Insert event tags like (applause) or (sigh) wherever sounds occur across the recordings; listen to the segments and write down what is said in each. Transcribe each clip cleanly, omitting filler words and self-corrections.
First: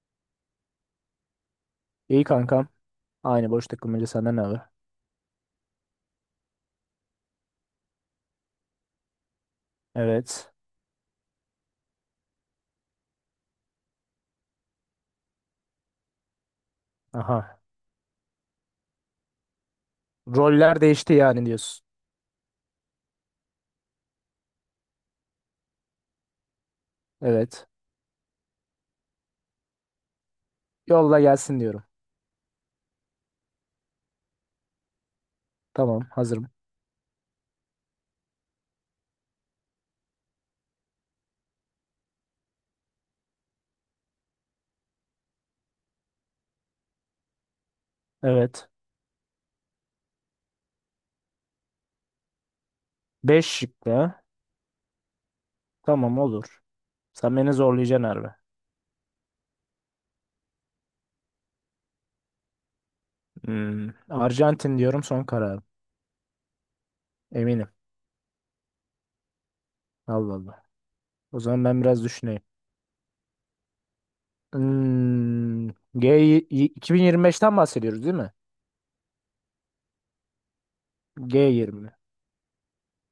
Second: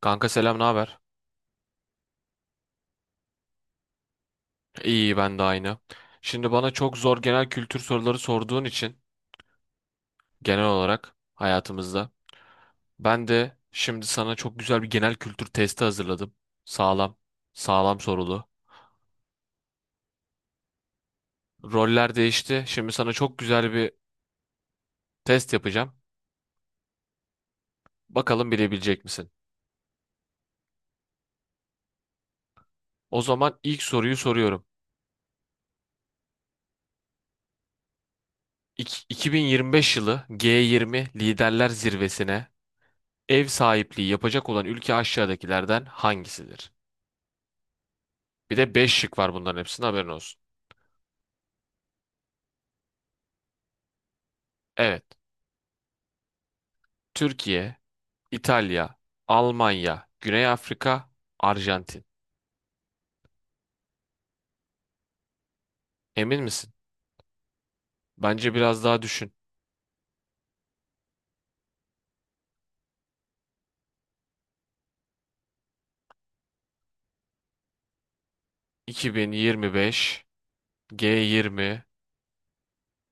Kanka selam, ne haber? İyi kankam. Aynı boş takılmaca senden ne haber? İyi ben de aynı. Şimdi bana çok zor genel kültür soruları sorduğun için Evet. genel olarak hayatımızda ben de şimdi sana çok güzel bir genel kültür testi hazırladım. Sağlam, Aha. sağlam sorulu. Roller değişti yani diyorsun. Roller değişti. Şimdi sana çok güzel bir test yapacağım. Evet. Bakalım bilebilecek misin? Yolla gelsin diyorum. O zaman ilk soruyu soruyorum. Tamam hazırım. 2025 yılı G20 Liderler Zirvesi'ne ev sahipliği yapacak olan ülke aşağıdakilerden hangisidir? Bir Evet. de 5 şık var bunların hepsinin haberin olsun. Beş şıklı. Evet. Tamam olur. Sen beni Türkiye, zorlayacaksın harbi. İtalya, Almanya, Güney Afrika, Arjantin. Hmm. Arjantin diyorum son kararım. Emin misin? Eminim. Bence biraz daha düşün. Allah Allah. O zaman ben biraz düşüneyim. Hmm. G 2025'ten bahsediyoruz değil mi? 2025 G20 G20.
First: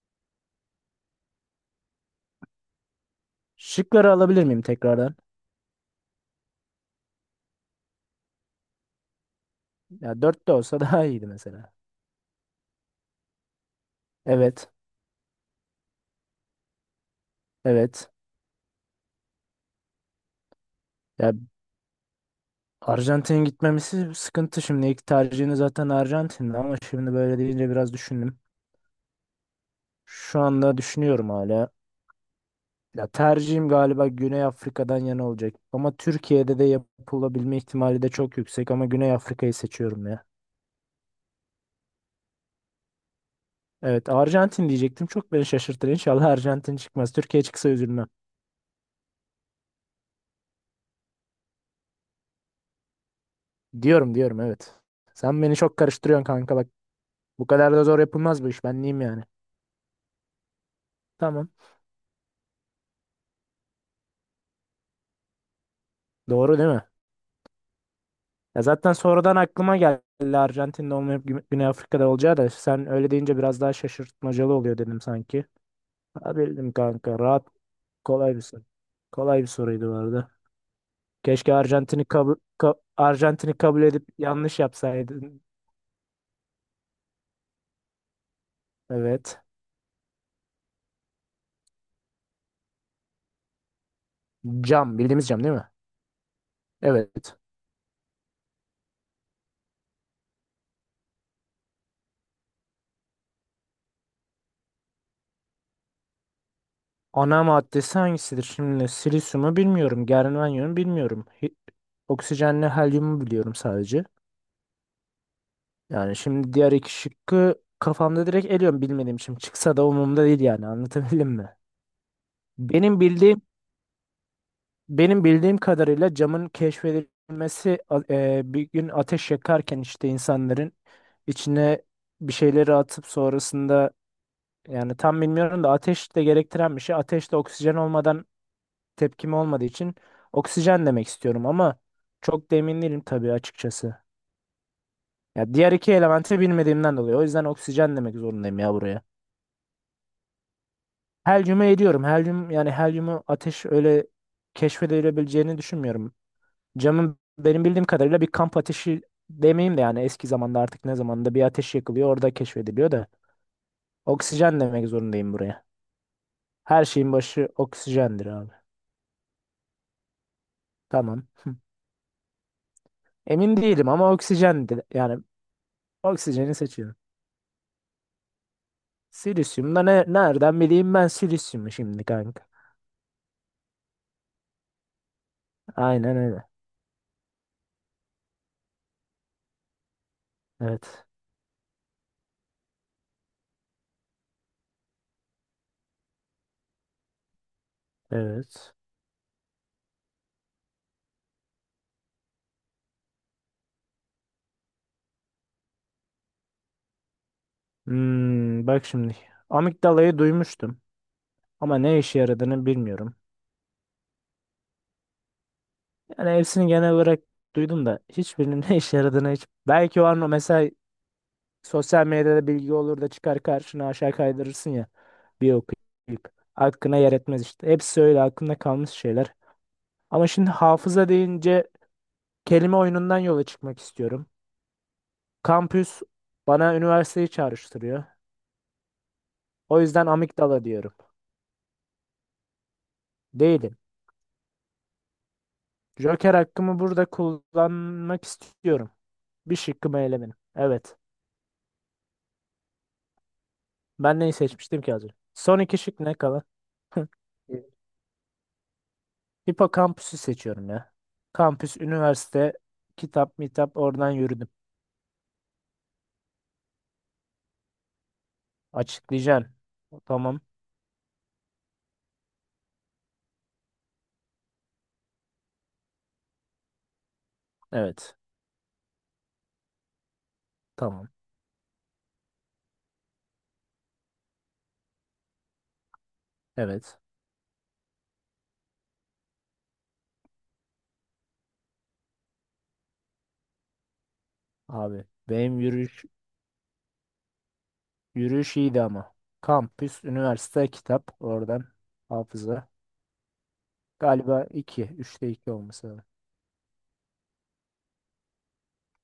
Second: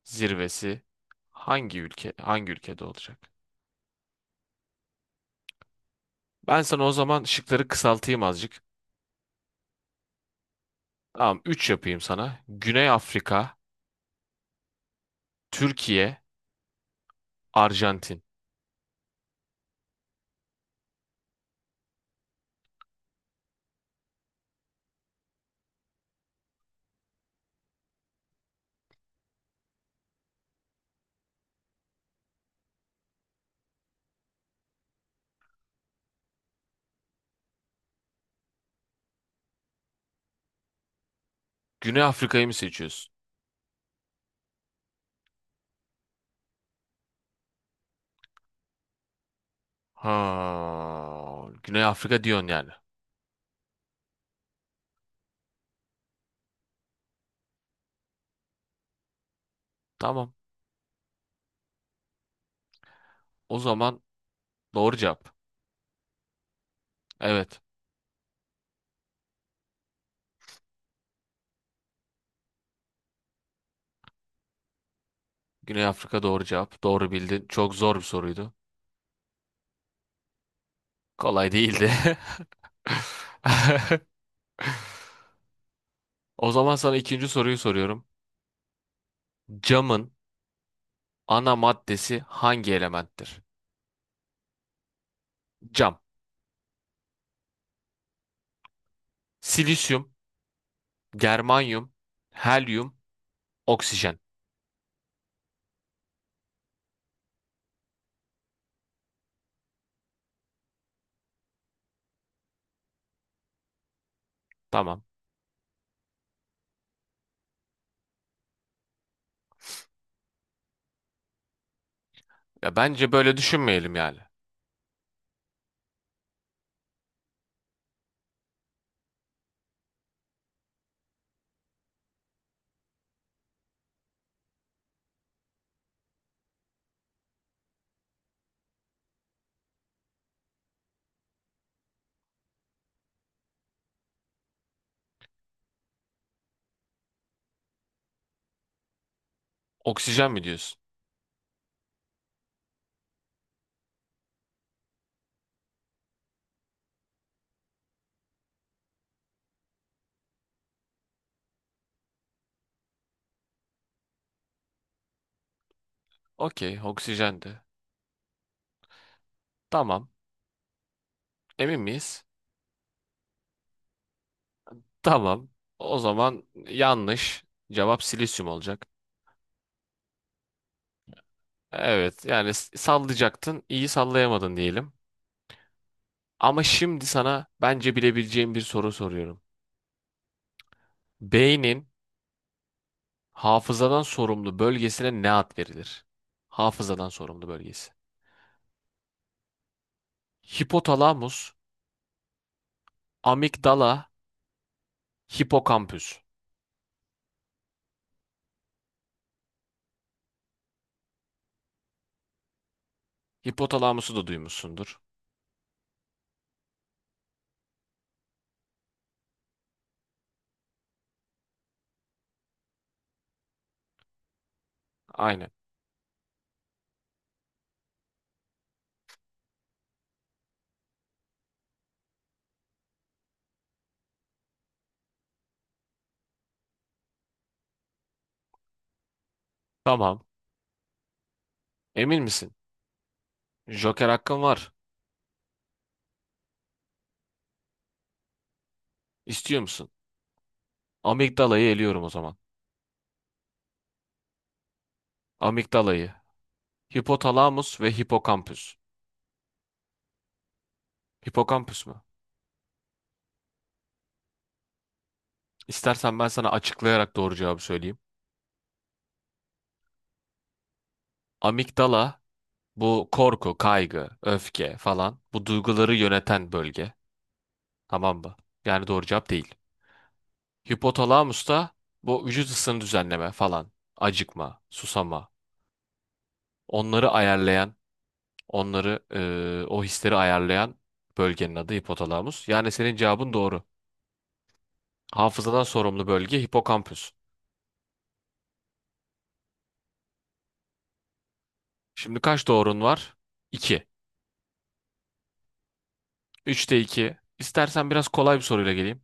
zirvesi hangi ülke hangi ülkede olacak? Şıkları alabilir miyim tekrardan? Ben sana o zaman şıkları kısaltayım azıcık. Ya dört de olsa (laughs) daha iyiydi Tamam, 3 mesela. yapayım sana. Güney Afrika, Evet. Türkiye, Evet. Arjantin. Ya Arjantin'e gitmemesi sıkıntı şimdi. İlk tercihini zaten Arjantin'de ama şimdi böyle deyince biraz düşündüm. Şu anda düşünüyorum hala. Ya tercihim galiba Güney Afrika'dan yana olacak. Ama Türkiye'de de yapılabilme ihtimali de çok yüksek ama Güney Afrika'yı seçiyorum ya. Güney Afrika'yı mı seçiyorsun? Evet, Arjantin diyecektim. Çok beni şaşırtır. İnşallah Arjantin çıkmaz. Türkiye çıksa üzülmem. Ha, Güney Afrika diyorsun yani. Diyorum diyorum evet. Sen beni çok karıştırıyorsun kanka bak. Bu kadar da zor yapılmaz bu iş. Ben neyim yani? Tamam. Tamam. O zaman doğru cevap. Doğru değil mi? Evet. Ya zaten sonradan aklıma geldi Arjantin'de olmayıp Güney Afrika'da olacağı da sen öyle deyince biraz daha şaşırtmacalı oluyor dedim sanki. Güney Afrika Ha, doğru bildim cevap. Doğru kanka bildin. rahat, Çok zor bir kolay bir soruydu. soru. Kolay bir soruydu bu arada. Kolay Keşke değildi. Arjantin'i kabul (laughs) edip yanlış yapsaydın. O zaman sana ikinci soruyu soruyorum. Evet. Camın ana maddesi hangi elementtir? Cam bildiğimiz cam değil mi? Cam. Evet. Silisyum, germanyum, helyum, oksijen. Ana maddesi hangisidir? Şimdi silisyumu bilmiyorum. Germanyumu bilmiyorum. Oksijenle helyumu biliyorum sadece. Tamam. Yani şimdi diğer iki şıkkı kafamda direkt eliyorum bilmediğim için. Çıksa da umurumda değil yani anlatabildim mi? Ya Benim bence böyle bildiğim düşünmeyelim yani. benim bildiğim kadarıyla camın keşfedilmesi bir gün ateş yakarken işte insanların içine bir şeyleri atıp sonrasında yani tam bilmiyorum da ateş de gerektiren bir şey. Ateş de oksijen olmadan tepkimi olmadığı için oksijen demek istiyorum ama çok da emin değilim tabii açıkçası. Ya diğer iki elementi bilmediğimden dolayı. O yüzden oksijen demek zorundayım ya buraya. Oksijen mi diyorsun? Helyumu ediyorum. Helyum, yani helyumu ateş öyle keşfedilebileceğini düşünmüyorum. Camın benim bildiğim kadarıyla bir kamp ateşi demeyeyim de yani eski zamanda artık ne zamanda bir ateş yakılıyor orada keşfediliyor da oksijen demek zorundayım buraya. Okey, Her şeyin başı oksijendi. oksijendir abi. Tamam. Tamam. Emin miyiz? Emin değilim ama oksijendir. Yani Tamam. O zaman oksijeni seçiyorum. yanlış. Cevap silisyum olacak. Silisyum da ne, nereden bileyim ben silisyumu şimdi Evet, kanka. yani sallayacaktın, iyi sallayamadın diyelim. Aynen öyle. Ama şimdi sana bence bilebileceğim bir soru soruyorum. Evet. Beynin hafızadan sorumlu bölgesine ne ad verilir? Hafızadan sorumlu bölgesi. Evet. Hipotalamus, amigdala, hipokampüs. Hmm, bak şimdi. Amigdalayı duymuştum. Ama ne işe yaradığını bilmiyorum. Hipotalamusu da duymuşsundur. Yani hepsini genel olarak duydum da hiçbirinin (laughs) ne işe yaradığını hiç. Belki o an o mesela sosyal medyada bilgi olur da çıkar karşına aşağı kaydırırsın ya. Aynen. Bir okuyup. Hakkına yer etmez işte. Hepsi öyle aklımda kalmış şeyler. Ama şimdi hafıza deyince kelime oyunundan yola çıkmak istiyorum. Kampüs bana üniversiteyi çağrıştırıyor. O yüzden Tamam. amigdala diyorum. Emin misin? Değilim. Joker hakkın var. Joker hakkımı burada kullanmak istiyorum. Bir İstiyor musun? şıkkımı elemedim. Evet. Amigdalayı eliyorum o zaman. Ben neyi seçmiştim ki az önce? Son iki şık Amigdalayı, ne kalan? (laughs) hipotalamus ve hipokampüs. Hipokampüsü seçiyorum ya. Kampüs, Hipokampüs mü? üniversite, kitap, mitap oradan yürüdüm. İstersen ben sana açıklayarak doğru cevabı söyleyeyim. Açıklayacaksın. Tamam. Amigdala, bu korku, kaygı, öfke falan, bu duyguları yöneten bölge. Evet. Tamam mı? Yani doğru cevap değil. Tamam. Hipotalamus da bu vücut ısını düzenleme falan. Acıkma, susama. Evet. Onları ayarlayan, onları o hisleri ayarlayan bölgenin adı hipotalamus. Yani senin cevabın doğru. Abi benim Hafızadan yürüyüş sorumlu bölge hipokampüs. yürüyüş iyiydi ama. Kampüs, üniversite, kitap oradan Şimdi kaç hafıza. doğrun var? 2. Galiba 2, üçte 2 olması lazım. Üçte 2. İstersen biraz kolay bir soruyla geleyim.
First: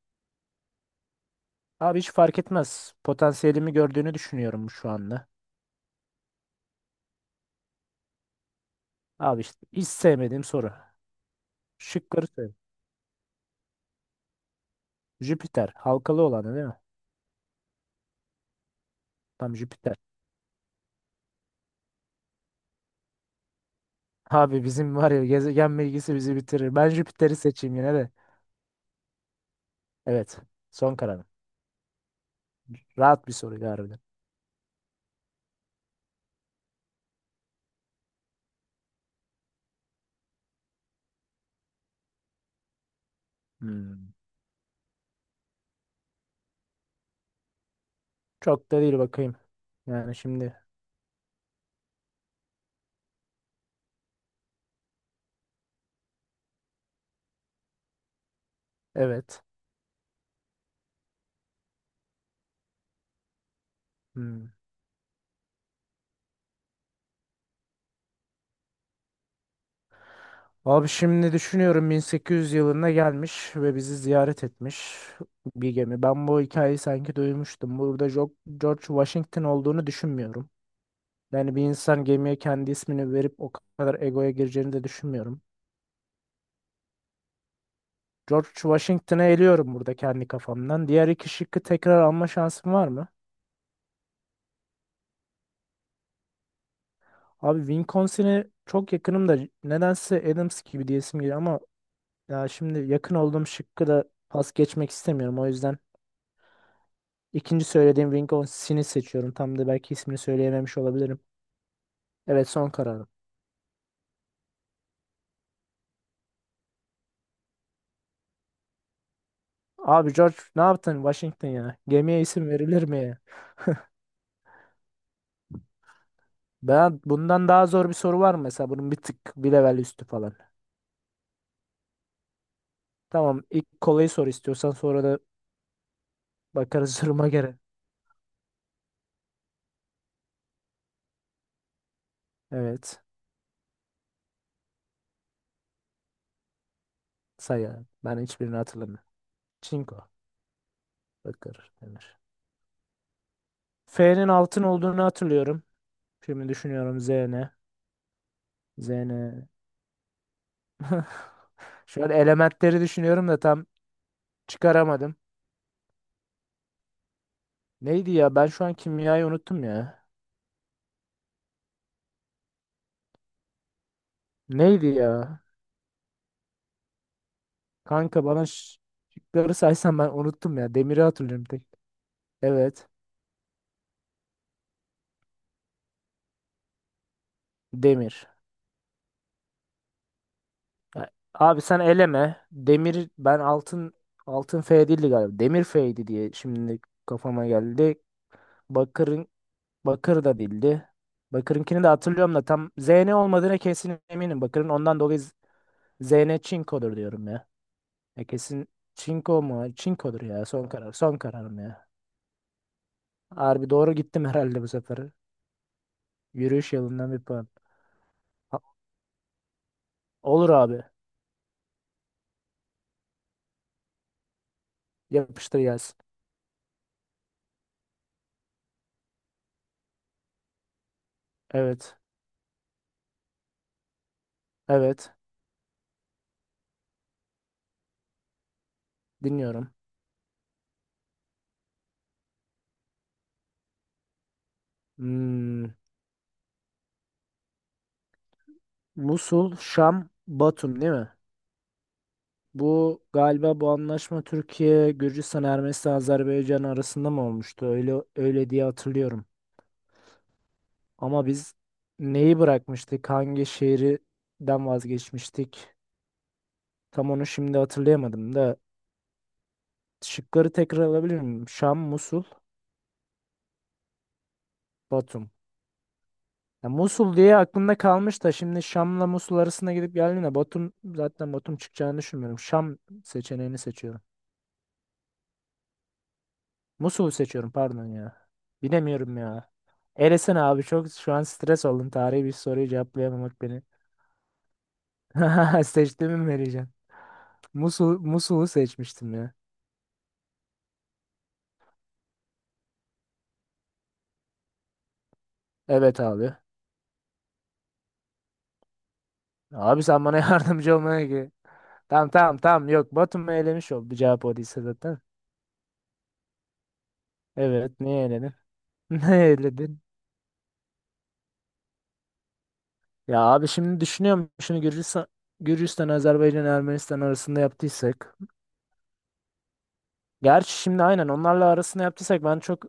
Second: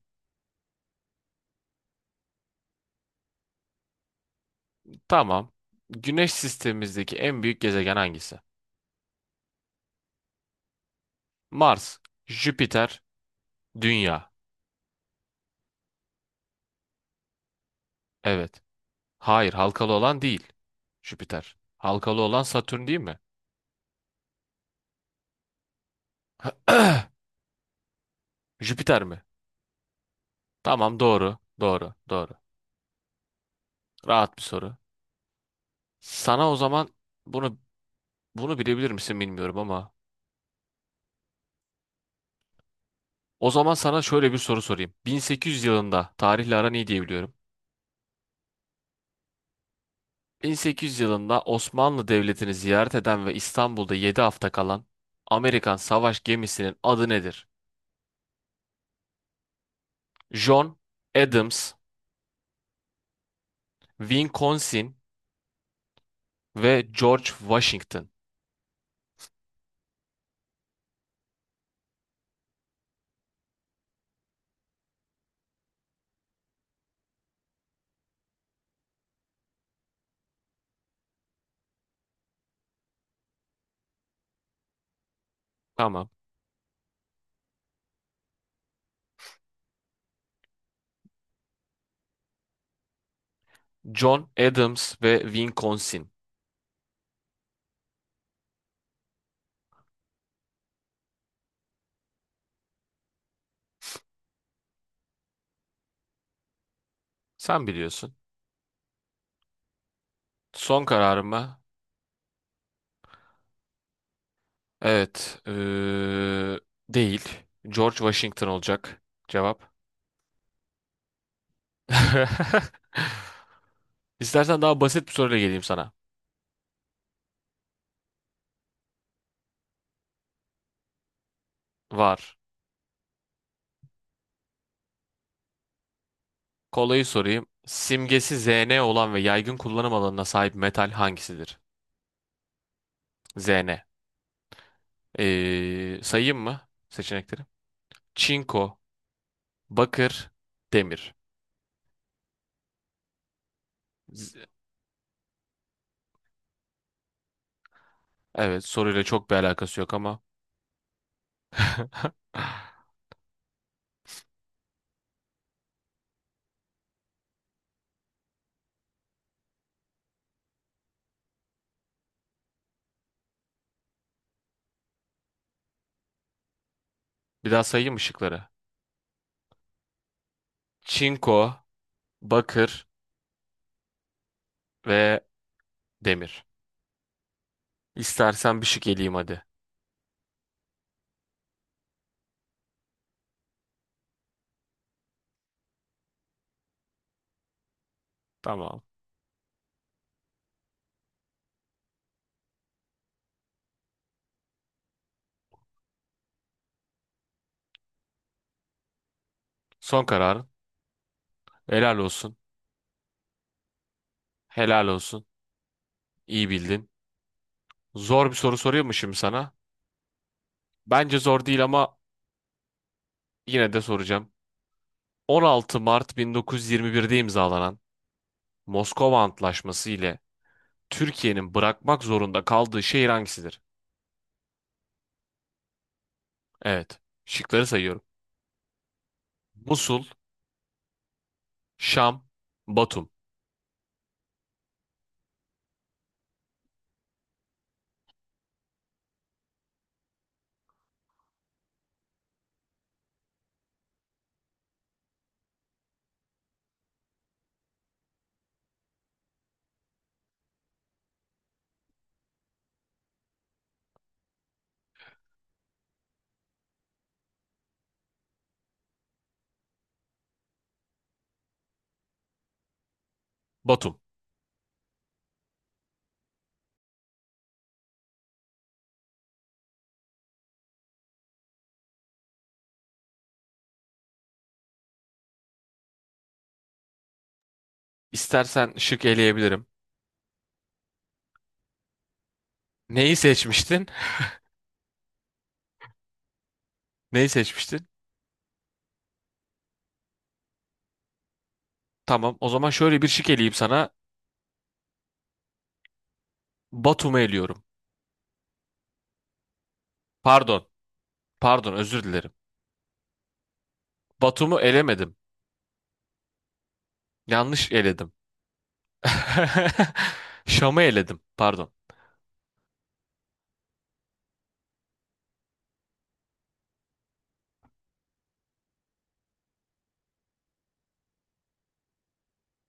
Abi hiç fark etmez. Potansiyelimi gördüğünü düşünüyorum şu anda. Tamam. Güneş sistemimizdeki en büyük gezegen hangisi? Abi işte hiç sevmediğim soru. Mars, Şıkları söyle. Jüpiter, Dünya. Jüpiter halkalı olanı değil mi? Evet. Hayır, Tam halkalı Jüpiter. olan değil. Jüpiter. Halkalı olan Satürn değil mi? Abi bizim var ya gezegen bilgisi bizi bitirir. Ben (clears throat) Jüpiter'i seçeyim yine de. Jüpiter mi? Evet. Son Tamam, kararım. doğru. Doğru, doğru. Rahat bir soru harbiden. Rahat bir soru. Sana o zaman bunu bunu bilebilir misin bilmiyorum ama o zaman sana Hmm. şöyle bir soru sorayım. 1800 yılında tarihle aran iyi diye biliyorum. Çok da değil bakayım. Yani şimdi 1800 yılında Osmanlı Devleti'ni ziyaret eden ve İstanbul'da 7 hafta kalan Amerikan savaş gemisinin adı nedir? evet. John Adams, Hmm. Wisconsin, ve George Washington. Abi şimdi düşünüyorum 1800 yılında gelmiş ve bizi ziyaret etmiş bir gemi. Ben bu hikayeyi sanki duymuştum. Burada George Washington olduğunu düşünmüyorum. Yani bir insan gemiye kendi ismini verip o kadar egoya gireceğini de düşünmüyorum. Tamam. George Washington'ı eliyorum burada kendi kafamdan. Diğer iki şıkkı tekrar alma şansım var mı? John Adams ve Wisconsin. Abi Wisconsin'i çok yakınım da nedense Adams gibi diyesim geliyor ama ya şimdi yakın olduğum şıkkı da pas geçmek istemiyorum. O yüzden ikinci Sen söylediğim biliyorsun. Wisconsin'i seçiyorum. Tam da belki ismini söyleyememiş Son olabilirim. kararımı Evet, son kararım. evet eee, değil. George Washington olacak cevap. Abi George ne yaptın Washington ya? Gemiye isim (laughs) verilir mi ya? İstersen daha basit bir soruyla geleyim sana. Ben bundan daha zor bir soru var mı mesela, bunun bir tık bir level üstü falan. Var. Tamam, ilk kolayı sor istiyorsan sonra da bakarız (laughs) Kolayı duruma sorayım. göre. Simgesi Zn olan ve yaygın kullanım alanına sahip metal hangisidir? Evet. Zn. Sayayım mı seçenekleri? Say abi. Ben hiçbirini Çinko, hatırlamıyorum. Çinko. bakır, demir. Bakır. Demir. F'nin Z- altın olduğunu hatırlıyorum. Şimdi düşünüyorum Z ne? Evet, Z soruyla çok bir ne? alakası yok ama (laughs) Şöyle elementleri düşünüyorum da tam çıkaramadım. Neydi ya? Ben şu an kimyayı unuttum ya. Neydi ya? bir daha sayayım Kanka bana ışıkları. Şıkları saysan ben unuttum ya. Demiri hatırlıyorum Çinko, tek. bakır Evet. ve demir. Demir. İstersen bir şık eleyeyim hadi. Ya, abi sen eleme. Demir ben altın F değildi galiba. Demir F'ydi diye şimdi kafama geldi. Tamam. Bakırın Bakır da değildi. Bakır'ınkini de hatırlıyorum da tam Zn olmadığına kesin eminim. Bakır'ın ondan dolayı Zn Çinko'dur diyorum ya. Ya kesin Çinko mu? Son Çinko'dur ya. kararın. Son karar. Son kararım ya. Helal olsun. Harbi doğru gittim herhalde bu Helal sefer. olsun. İyi Yürüyüş bildin. yılından bir puan. Zor bir soru Ha- soruyor mu şimdi sana? olur abi. Bence zor değil ama yine de soracağım. Yapıştır 16 gelsin. Mart 1921'de imzalanan Moskova Antlaşması ile Türkiye'nin Evet. bırakmak zorunda kaldığı şehir hangisidir? Evet. Evet. Şıkları sayıyorum. Dinliyorum. Musul, Şam, Batum. Hmm, Musul, Şam, Batum değil mi? Bu galiba bu anlaşma Türkiye, Gürcistan, Ermenistan, Azerbaycan arasında mı olmuştu? Öyle öyle diye hatırlıyorum. Ama biz neyi bırakmıştık? Hangi şehirden vazgeçmiştik? Tam onu şimdi hatırlayamadım da şıkları tekrar alabilir miyim? Şam, Musul, Batum. Batum. Ya, Musul diye aklımda kalmış da şimdi Şam'la Musul arasında gidip geldiğinde Batum zaten Batum çıkacağını düşünmüyorum. Şam seçeneğini seçiyorum. Musul'u seçiyorum pardon ya. İstersen şık Bilemiyorum ya. eleyebilirim. Elesene abi, çok şu an stres oldum. Tarihi bir soruyu Neyi cevaplayamamak beni. seçmiştin? (laughs) Seçtiğimi mi vereceğim? (laughs) Neyi seçmiştin? Musul'u seçmiştim ya. Tamam, o zaman şöyle bir şık eleyeyim sana. Evet abi. Batum'u eliyorum. Abi sen bana (laughs) Pardon, yardımcı olmaya ki. pardon, özür Tamam, dilerim. tamam, tamam, yok Batum'u elemiş oldu cevap o Batum'u değilse zaten. elemedim. Yanlış Evet, niye eledim. eledin? (laughs) Ne eledin? (laughs) Şam'ı eledim, pardon. Ya abi, şimdi düşünüyorum şunu, Gürcistan, Azerbaycan, Ermenistan arasında yaptıysak. Gerçi şimdi aynen onlarla arasında yaptıysak ben çok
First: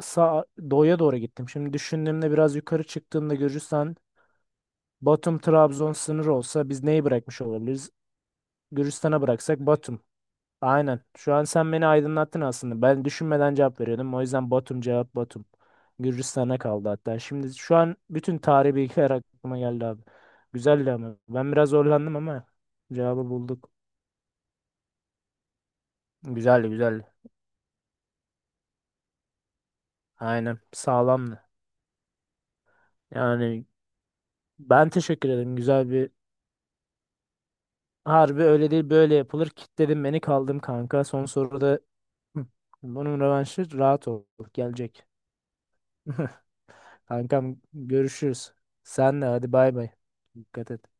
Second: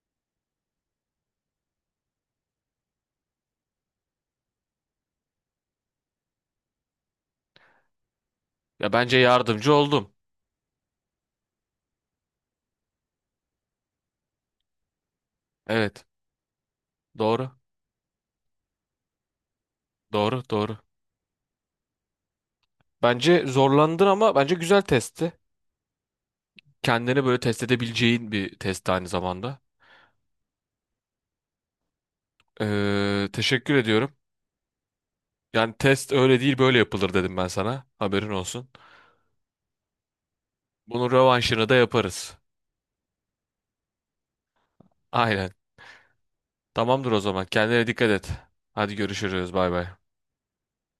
sağ, doğuya doğru gittim. Şimdi düşündüğümde biraz yukarı çıktığımda Gürcistan, Batum, Trabzon sınırı olsa biz neyi bırakmış olabiliriz? Ya bence Gürcistan'a bıraksak yardımcı Batum. oldum. Aynen. Şu an sen beni aydınlattın aslında. Ben düşünmeden cevap veriyordum. O yüzden Batum cevap, Batum. Evet, Gürcistan'a kaldı hatta. doğru, Şimdi şu an bütün tarihi bilgiler aklıma geldi abi. doğru, doğru. Güzeldi ama. Ben biraz zorlandım ama cevabı Bence bulduk. zorlandın ama bence güzel testti. Güzeldi güzeldi. Kendini böyle test edebileceğin bir test aynı zamanda. Aynen. Sağlamdı. Yani Teşekkür ediyorum. ben teşekkür ederim. Yani Güzel bir, test öyle değil böyle yapılır dedim ben sana. Haberin harbi olsun. öyle değil böyle yapılır. Kitledin beni kaldım kanka. Bunun Son rövanşını da soruda (clears throat) yaparız. hı, bunun rövanşı rahat ol. Gelecek. Aynen. (laughs) Tamamdır o zaman. Kankam Kendine dikkat et. görüşürüz. Hadi Senle hadi görüşürüz. Bay bay bay. bay. Dikkat et.